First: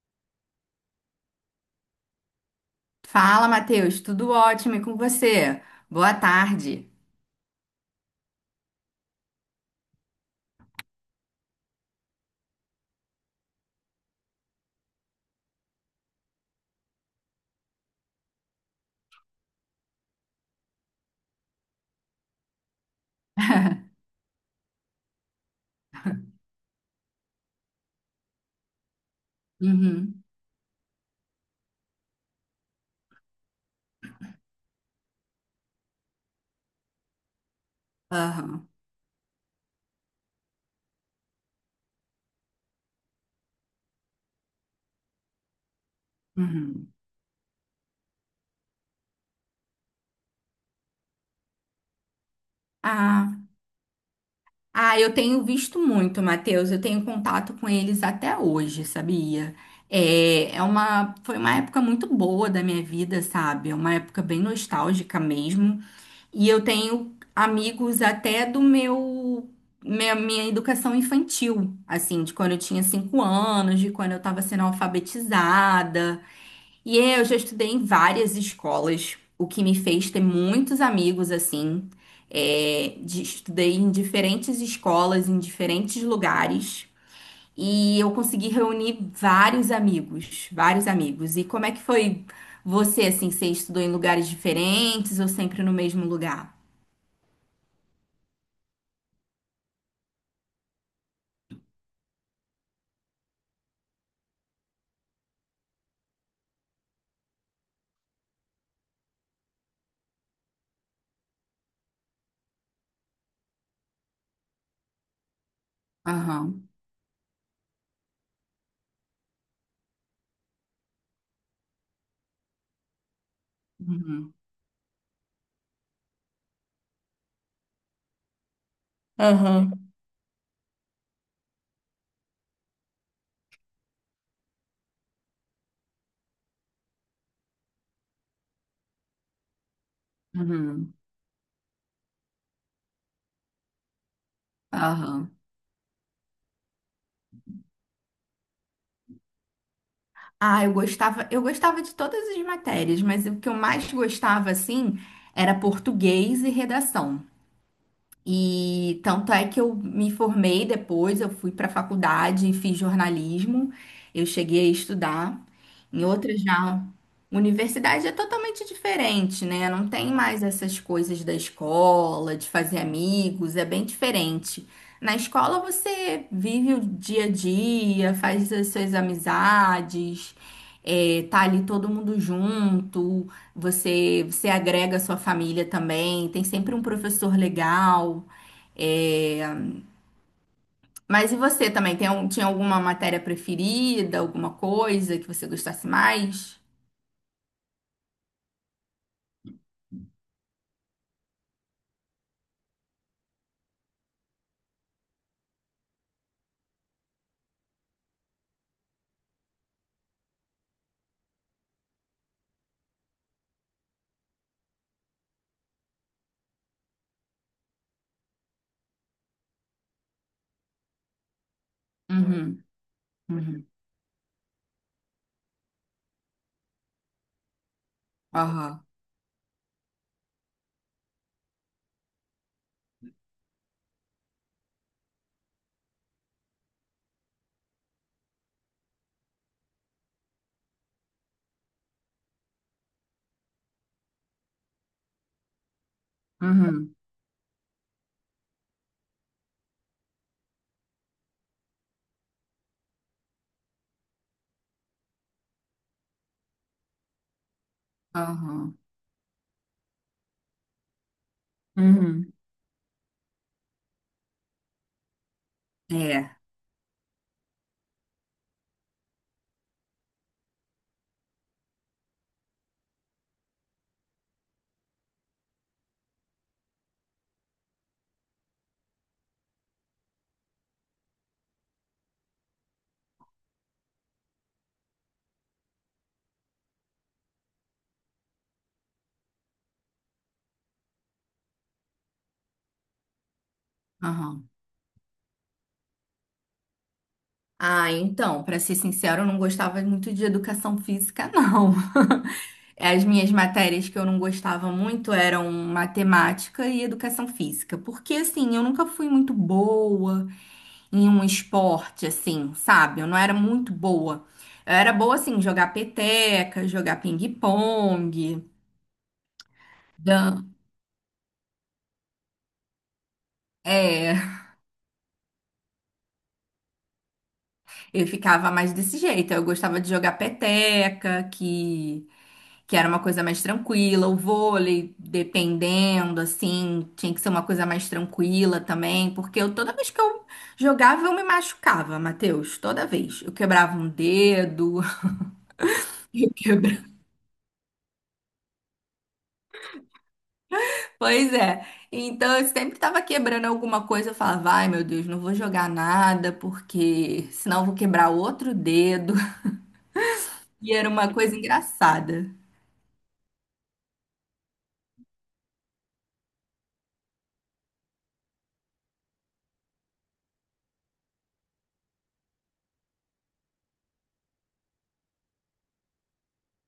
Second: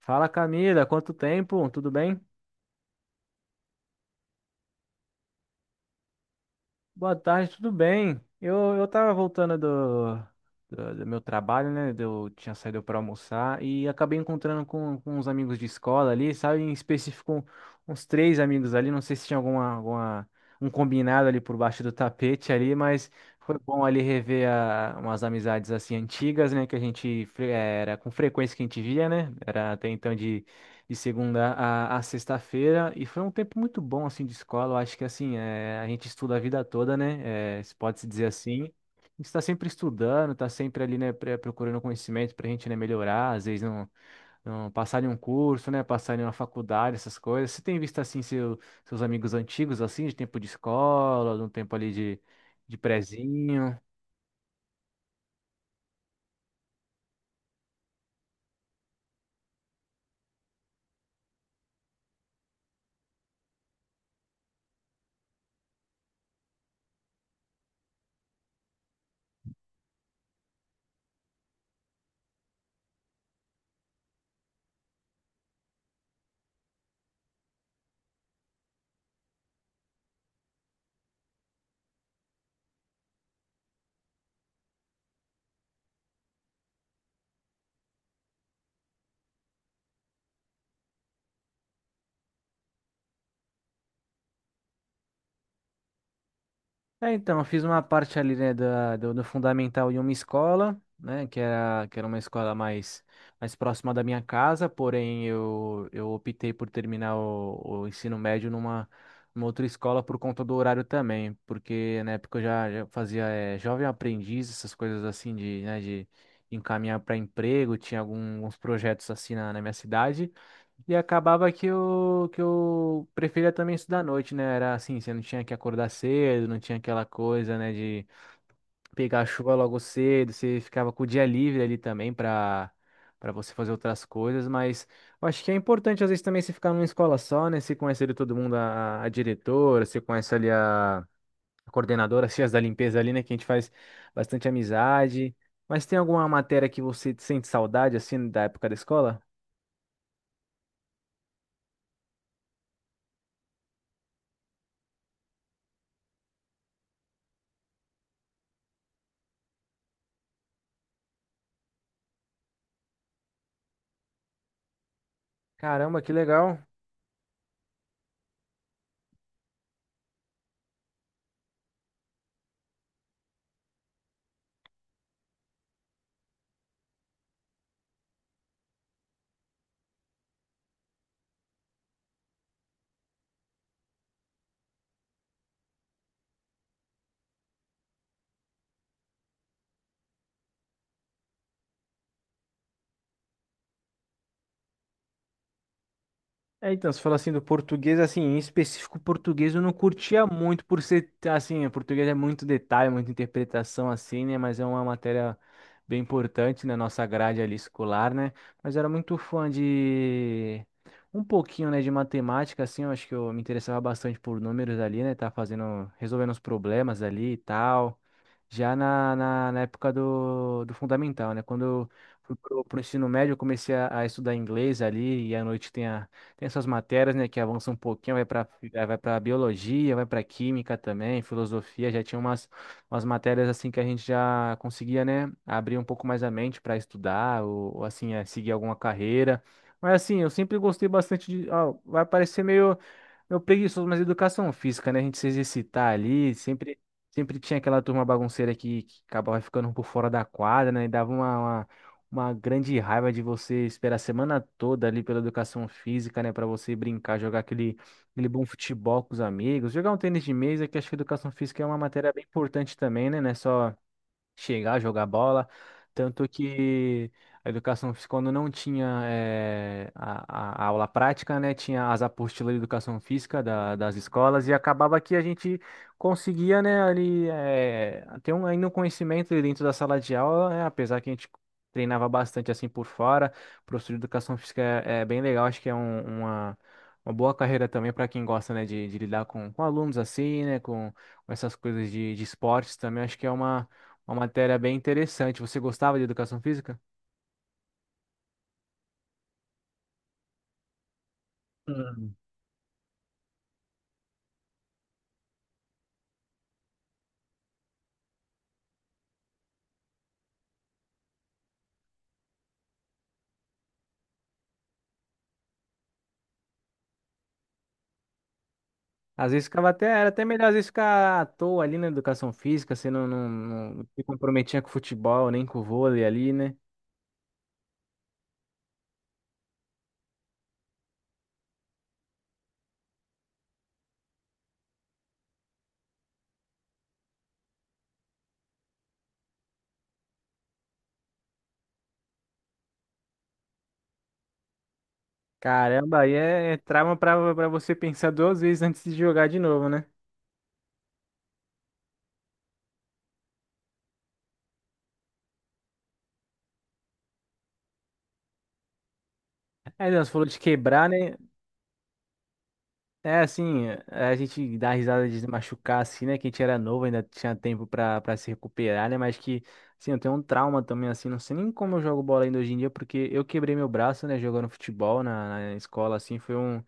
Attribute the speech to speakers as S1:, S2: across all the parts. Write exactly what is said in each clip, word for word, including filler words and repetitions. S1: Fala, Camila, quanto tempo? Tudo bem?
S2: Fala, Matheus, tudo ótimo e com você? Boa tarde.
S1: Boa tarde, tudo bem? Eu, eu tava voltando do, do, do meu trabalho, né? Eu tinha saído para almoçar e acabei encontrando com, com uns amigos de escola ali, sabe? Em específico, um, uns três amigos ali. Não sei se tinha alguma, alguma, um combinado ali por baixo do tapete ali, mas foi bom ali rever a- umas amizades assim antigas, né? Que a gente fre- eh, era com frequência que a gente via, né? Era até então
S2: Uhum.
S1: de segunda a, a sexta-feira e foi um tempo muito bom assim de escola. Eu acho que assim é, a gente estuda a vida toda, né? É, se pode se dizer assim.
S2: Aham.
S1: A gente está sempre estudando, está sempre ali, né, pre- procurando conhecimento para a gente, né, melhorar, às vezes não, não passar em um curso, né, passar em uma
S2: Uhum.
S1: faculdade, essas coisas. Você tem visto assim seu, seus amigos antigos assim de tempo de escola, de um tempo ali de, de
S2: Ah,
S1: prezinho?
S2: ah, eu tenho visto muito, Matheus. Eu tenho contato com eles até hoje, sabia? É, é uma, foi uma época muito boa da minha vida, sabe? É uma época bem nostálgica mesmo. E eu tenho amigos até do meu, minha, minha educação infantil, assim, de quando eu tinha cinco anos, de quando eu estava sendo alfabetizada. E eu já estudei em várias escolas, o que me fez ter muitos amigos assim. É, de- estudei em diferentes escolas, em diferentes lugares, e eu consegui reunir vários amigos, vários amigos. E como é que foi você assim? Você estudou em lugares diferentes ou sempre no mesmo lugar?
S1: É, então, eu fiz uma parte ali, né, da, do, do fundamental em uma escola, né, que era, que era uma escola mais, mais próxima da minha casa, porém eu, eu optei por terminar o, o ensino médio numa, numa outra escola por conta do horário também, porque na época eu já, já fazia eh, jovem aprendiz, essas coisas assim de, né, de
S2: Aham.
S1: encaminhar para emprego, tinha algum- alguns projetos assim na, na minha cidade. E acabava que eu, que eu preferia também estudar à noite,
S2: Uhum.
S1: né? Era assim, você não tinha que acordar cedo, não tinha aquela coisa, né, de pegar a chuva
S2: Aham.
S1: logo cedo, você ficava com o dia livre ali também para para você fazer outras coisas, mas eu acho que é importante às vezes também você ficar numa escola só, né? Você conhece ali todo mundo, a, a diretora, você conhece ali
S2: Uhum.
S1: a, a coordenadora, as tias da limpeza ali, né? Que a gente faz bastante
S2: Aham.
S1: amizade. Mas tem alguma matéria que você sente saudade, assim, da época da escola?
S2: Ah, eu gostava, eu gostava de todas as matérias, mas o que eu mais gostava, assim, era português e redação. E tanto é que eu me formei depois, eu fui para a faculdade e fiz jornalismo. Eu cheguei a estudar
S1: Caramba,
S2: em
S1: que
S2: outra
S1: legal.
S2: já universidade é totalmente diferente, né? Não tem mais essas coisas da escola, de fazer amigos, é bem diferente. Na escola você vive o dia a dia, faz as suas amizades, é, tá ali todo mundo junto, você, você agrega a sua família também, tem sempre um professor legal. É. Mas e você também? Tem, algum- tinha alguma matéria preferida, alguma coisa que você gostasse mais?
S1: É, então, você falou assim do português, assim, em específico o português eu não curtia muito por ser, assim, o português é muito detalhe, muita interpretação, assim, né, mas é uma matéria bem importante na nossa grade ali escolar, né, mas eu era muito fã de um pouquinho, né, de matemática, assim, eu acho que eu me interessava bastante por números ali, né, tá fazendo, resolvendo os problemas ali e tal já na, na, na época do, do fundamental, né? Quando eu fui
S2: Uhum.
S1: pro, pro ensino médio, eu
S2: Uhum.
S1: comecei a, a estudar inglês ali, e à noite tem, a, tem essas matérias, né, que avançam um pouquinho, vai para
S2: Aham.
S1: vai para biologia, vai para química também, filosofia, já tinha umas, umas matérias assim que a gente já conseguia, né, abrir um pouco mais a mente para estudar, ou, ou assim, é, seguir alguma carreira. Mas assim, eu sempre gostei bastante de, ó, vai parecer meio meu preguiçoso, mas educação física, né? A gente se exercitar ali, sempre,
S2: Uhum.
S1: sempre tinha aquela turma bagunceira que, que acabava ficando por fora da quadra, né? E dava uma, uma, uma grande raiva de você esperar a semana toda ali pela educação física, né? Pra você brincar, jogar aquele, aquele bom
S2: Aham.
S1: futebol com os amigos, jogar um tênis de mesa, que acho que educação física é uma matéria bem
S2: Uhum.
S1: importante também, né? Não é só chegar, jogar bola. Tanto
S2: É.
S1: que a educação física, quando não tinha eh, a, a- a aula prática, né, tinha as apostilas de educação física da- das escolas e acabava que a gente conseguia, né, ali eh, ter um, ainda um conhecimento ali dentro da sala de aula, né, apesar que a gente treinava bastante assim por fora. O professor de educação física é, é bem legal, acho que é um- uma, uma boa carreira também para quem gosta, né, de, de lidar com, com alunos assim, né, com, com essas coisas de de esportes também, acho que é uma uma
S2: Aham.
S1: matéria bem interessante. Você gostava de educação física?
S2: Ah, então, para ser sincero, eu não gostava muito de educação física, não.
S1: Hum.
S2: As minhas matérias que eu não gostava muito eram matemática e educação física, porque assim, eu nunca fui muito boa. Em um esporte, assim, sabe? Eu não era muito boa. Eu era boa, assim, jogar peteca, jogar ping-pong.
S1: Às vezes ficava até, era até melhor às
S2: dan...
S1: vezes ficar à toa ali na educação física, você não, não, não se
S2: É,
S1: comprometia com o futebol, nem com o vôlei ali, né?
S2: eu ficava mais desse jeito. Eu gostava de jogar peteca, que, que era uma coisa mais tranquila. O vôlei, dependendo, assim, tinha que ser uma coisa mais tranquila também, porque eu, toda vez que eu jogava, eu me machucava, Matheus. Toda vez. Eu quebrava um dedo,
S1: Caramba, aí
S2: eu
S1: é, é
S2: quebrava.
S1: trauma pra, pra você pensar duas vezes antes de jogar de novo, né?
S2: Pois é. Então eu sempre tava quebrando alguma coisa. Eu falava, ai meu Deus, não vou jogar nada, porque senão eu vou quebrar outro dedo.
S1: Aí não, você falou de
S2: E
S1: quebrar,
S2: era uma
S1: né?
S2: coisa engraçada.
S1: É, assim, é, a gente dá risada de se machucar, assim, né? Que a gente era novo, ainda tinha tempo pra, pra se recuperar, né? Mas que, assim, eu tenho um trauma também, assim, não sei nem como eu jogo bola ainda hoje em dia, porque eu quebrei meu braço, né? Jogando futebol na, na escola, assim, foi um,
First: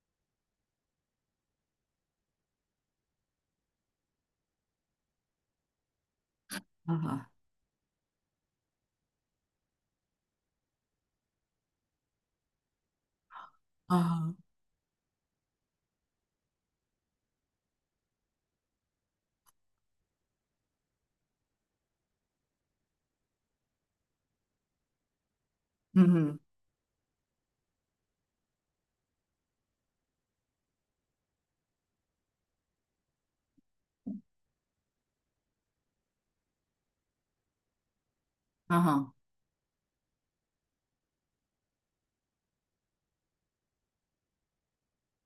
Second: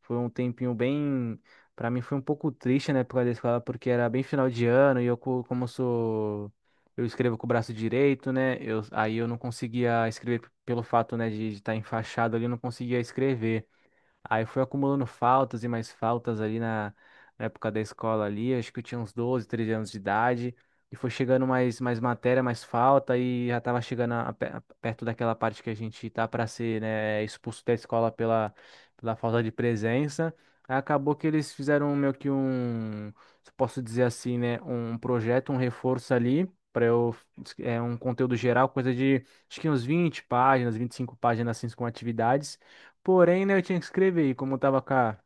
S1: foi um tempinho bem. Pra mim foi um pouco triste, né? Por causa da escola, porque era bem final de ano e eu, co- como eu sou. Eu
S2: Aham.
S1: escrevo com o braço direito, né? Eu, aí eu não conseguia escrever p- pelo fato, né, de estar enfaixado ali, eu não conseguia escrever.
S2: Aham.
S1: Aí fui acumulando faltas e mais faltas ali na, na época da escola ali, acho que eu tinha uns doze, treze anos de idade, e foi chegando mais, mais matéria, mais falta, e já tava chegando a- pe- a- perto daquela parte que a gente tá
S2: Uhum.
S1: para ser, né, expulso da escola pela, pela falta de presença. Aí acabou que eles fizeram meio que um, se posso dizer assim, né, um projeto, um reforço ali, para eu, é um conteúdo geral, coisa
S2: Aham.
S1: de, acho que uns vinte páginas, vinte e cinco páginas, assim, com atividades. Porém, né, eu tinha que escrever, e como eu tava com a,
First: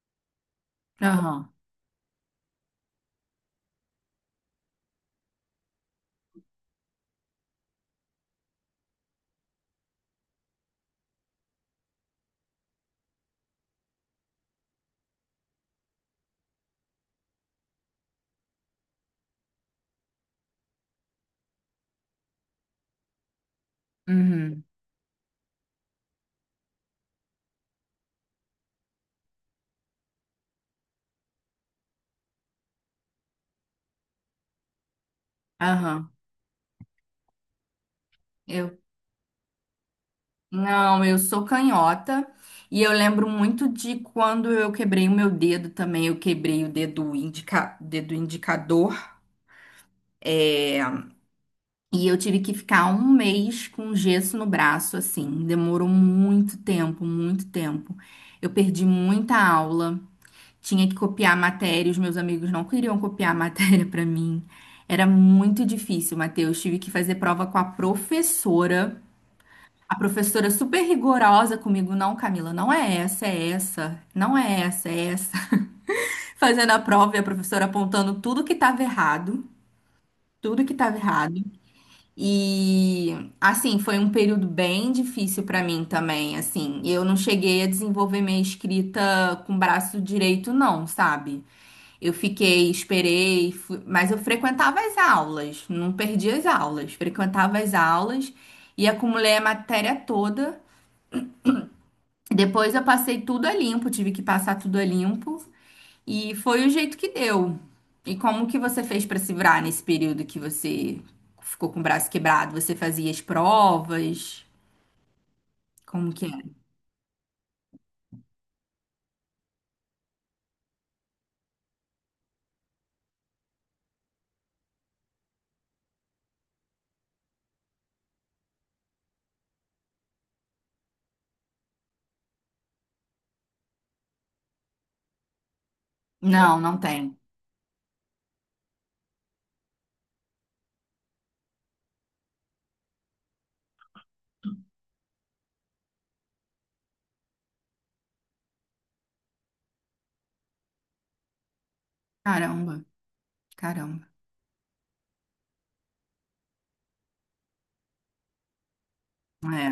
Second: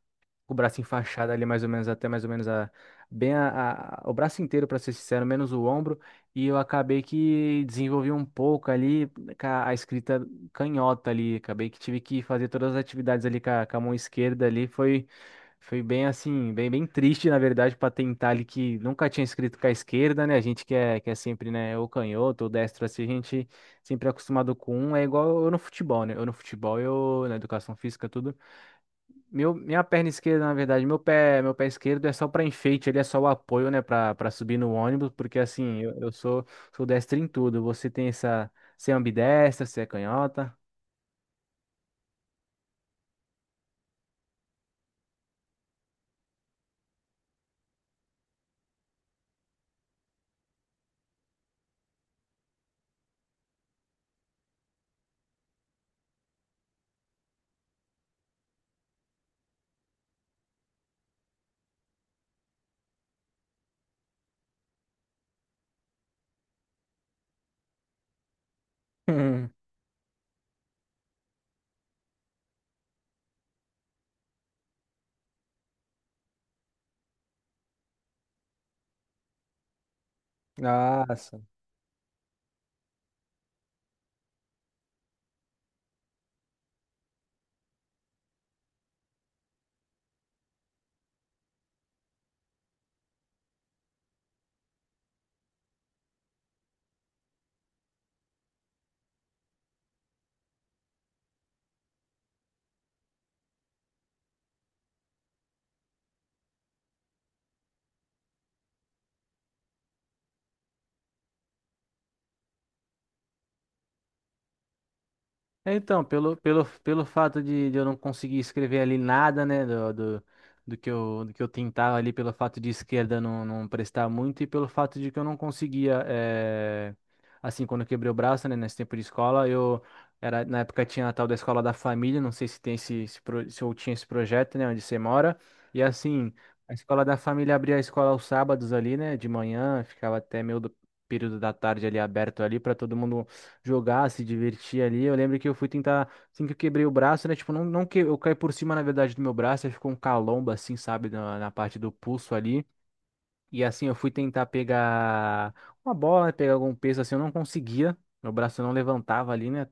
S1: o braço enfaixado ali
S2: Aham.
S1: mais ou menos até mais ou menos a bem a, a- o braço inteiro para ser sincero, menos o ombro, e eu acabei que desenvolvi um pouco ali com a, a escrita canhota ali, acabei que tive que fazer todas as atividades ali com a, com a mão esquerda ali, foi foi bem assim, bem bem triste na verdade para tentar ali que nunca tinha escrito com a esquerda, né? A gente que é que é sempre, né, ou canhoto ou destro assim, a gente sempre é acostumado
S2: Uhum.
S1: com um, é igual eu no futebol, né? Eu no futebol, eu na educação física tudo meu, minha perna esquerda, na verdade, meu pé, meu pé esquerdo é só para enfeite, ele é só o apoio, né, para para subir no ônibus, porque assim, eu, eu
S2: Aham.
S1: sou sou destro em tudo. Você tem essa,
S2: Eu,
S1: você é ambidestra, você é canhota?
S2: não, eu sou canhota. E eu lembro muito de quando eu quebrei o meu dedo também. Eu quebrei o dedo, indica, dedo indicador. É. E eu tive que ficar um mês com gesso no braço, assim. Demorou muito tempo, muito tempo. Eu perdi muita aula, tinha que copiar a matéria, os meus amigos não queriam copiar a matéria pra mim. Era muito difícil, Matheus. Tive que fazer prova com a professora. A professora super rigorosa comigo, não, Camila, não é essa, é essa, não é essa, é essa. Fazendo a prova e a professora apontando tudo que estava errado, tudo que estava
S1: Nossa.
S2: errado. E assim, foi um período bem difícil para mim também, assim. Eu não cheguei a desenvolver minha escrita com o braço direito não, sabe? Eu fiquei, esperei, fui- mas eu frequentava as aulas, não perdi as aulas, frequentava as aulas e acumulei a matéria toda. Depois eu passei tudo a limpo, tive que passar tudo a limpo. E foi o jeito que deu. E como que você fez para se virar nesse período que você ficou com o braço quebrado? Você fazia as provas?
S1: É, então,
S2: Como que
S1: pelo,
S2: era?
S1: pelo, pelo fato de, de eu não conseguir escrever ali nada, né, do, do, do que eu, do que eu tentava ali, pelo fato de esquerda não, não prestar muito e pelo fato de que eu não conseguia, eh, assim, quando eu quebrei o braço, né, nesse tempo de escola, eu, era, na época tinha a tal da escola da família, não sei se tem esse, esse pro- se eu tinha esse projeto, né, onde você mora, e assim,
S2: Não,
S1: a
S2: não
S1: escola da
S2: tem.
S1: família abria a escola aos sábados ali, né, de manhã, ficava até meio do período da tarde ali aberto ali para todo mundo jogar, se divertir ali. Eu lembro que eu fui tentar, assim que eu quebrei o braço, né? Tipo, não, não que eu caí por cima, na verdade, do meu braço, aí ficou um calombo, assim, sabe, na, na parte do pulso ali.
S2: Caramba,
S1: E assim eu
S2: caramba.
S1: fui tentar pegar uma bola, pegar algum peso assim, eu não conseguia. Meu braço não levantava ali, né?
S2: É,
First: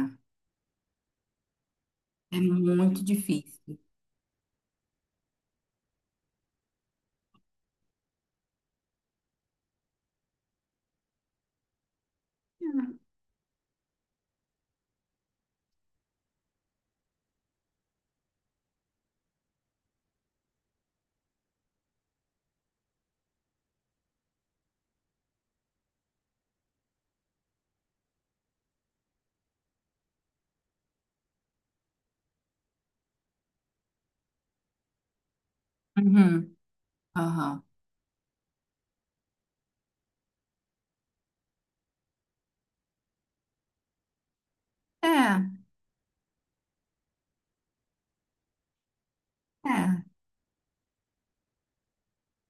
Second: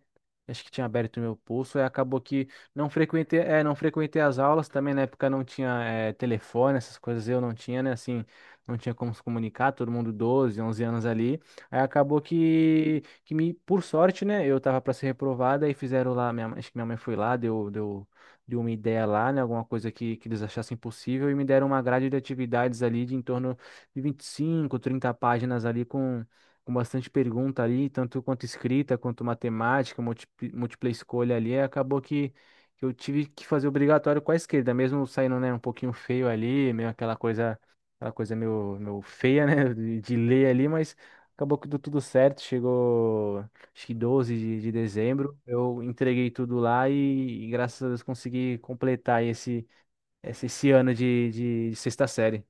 S1: Acho que tinha aberto meu pulso, e acabou
S2: é
S1: que não
S2: muito
S1: frequentei, é, não
S2: difícil.
S1: frequentei as aulas também, na época não tinha é, telefone, essas coisas eu não tinha, né? Assim, não tinha como se comunicar, todo mundo doze onze anos ali. Aí acabou que, que me, por sorte, né? Eu tava para ser reprovada e fizeram lá, minha, mãe- acho que minha mãe foi lá, deu, deu, deu uma ideia lá, né? Alguma coisa que, que eles achassem possível e me deram uma grade de atividades ali de em torno de vinte e cinco trinta páginas ali com, com bastante pergunta ali, tanto quanto escrita, quanto matemática, múltipla, múltipla escolha ali, aí acabou que, que eu tive que fazer obrigatório com a esquerda, mesmo saindo, né, um pouquinho feio
S2: Uhum.
S1: ali, meio aquela coisa,
S2: Aham.
S1: aquela coisa meio, meio feia, né, de, de ler ali, mas acabou que deu tudo certo, chegou acho que doze de, de dezembro,
S2: É,
S1: eu entreguei tudo lá e, e graças a Deus consegui completar esse,
S2: é.
S1: esse, esse ano de, de de sexta série.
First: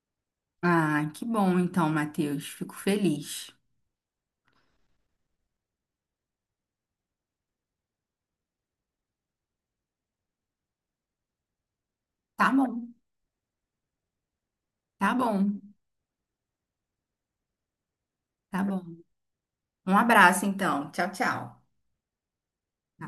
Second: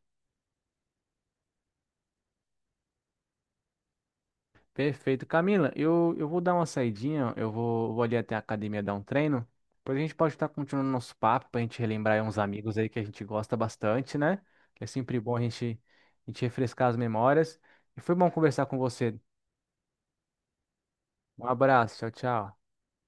S2: Ah, que bom então, Matheus. Fico feliz.
S1: Perfeito. Camila, eu, eu vou dar uma saidinha, eu vou, vou ali até a academia dar um treino. Depois a gente pode estar continuando nosso papo para a gente relembrar aí uns
S2: Tá bom.
S1: amigos aí que a gente gosta bastante, né? Que é
S2: Tá
S1: sempre bom a
S2: bom.
S1: gente, a gente refrescar as memórias. E foi bom
S2: Tá
S1: conversar com
S2: bom.
S1: você.
S2: Um abraço então. Tchau,
S1: Um
S2: tchau.
S1: abraço, tchau, tchau.
S2: Tá.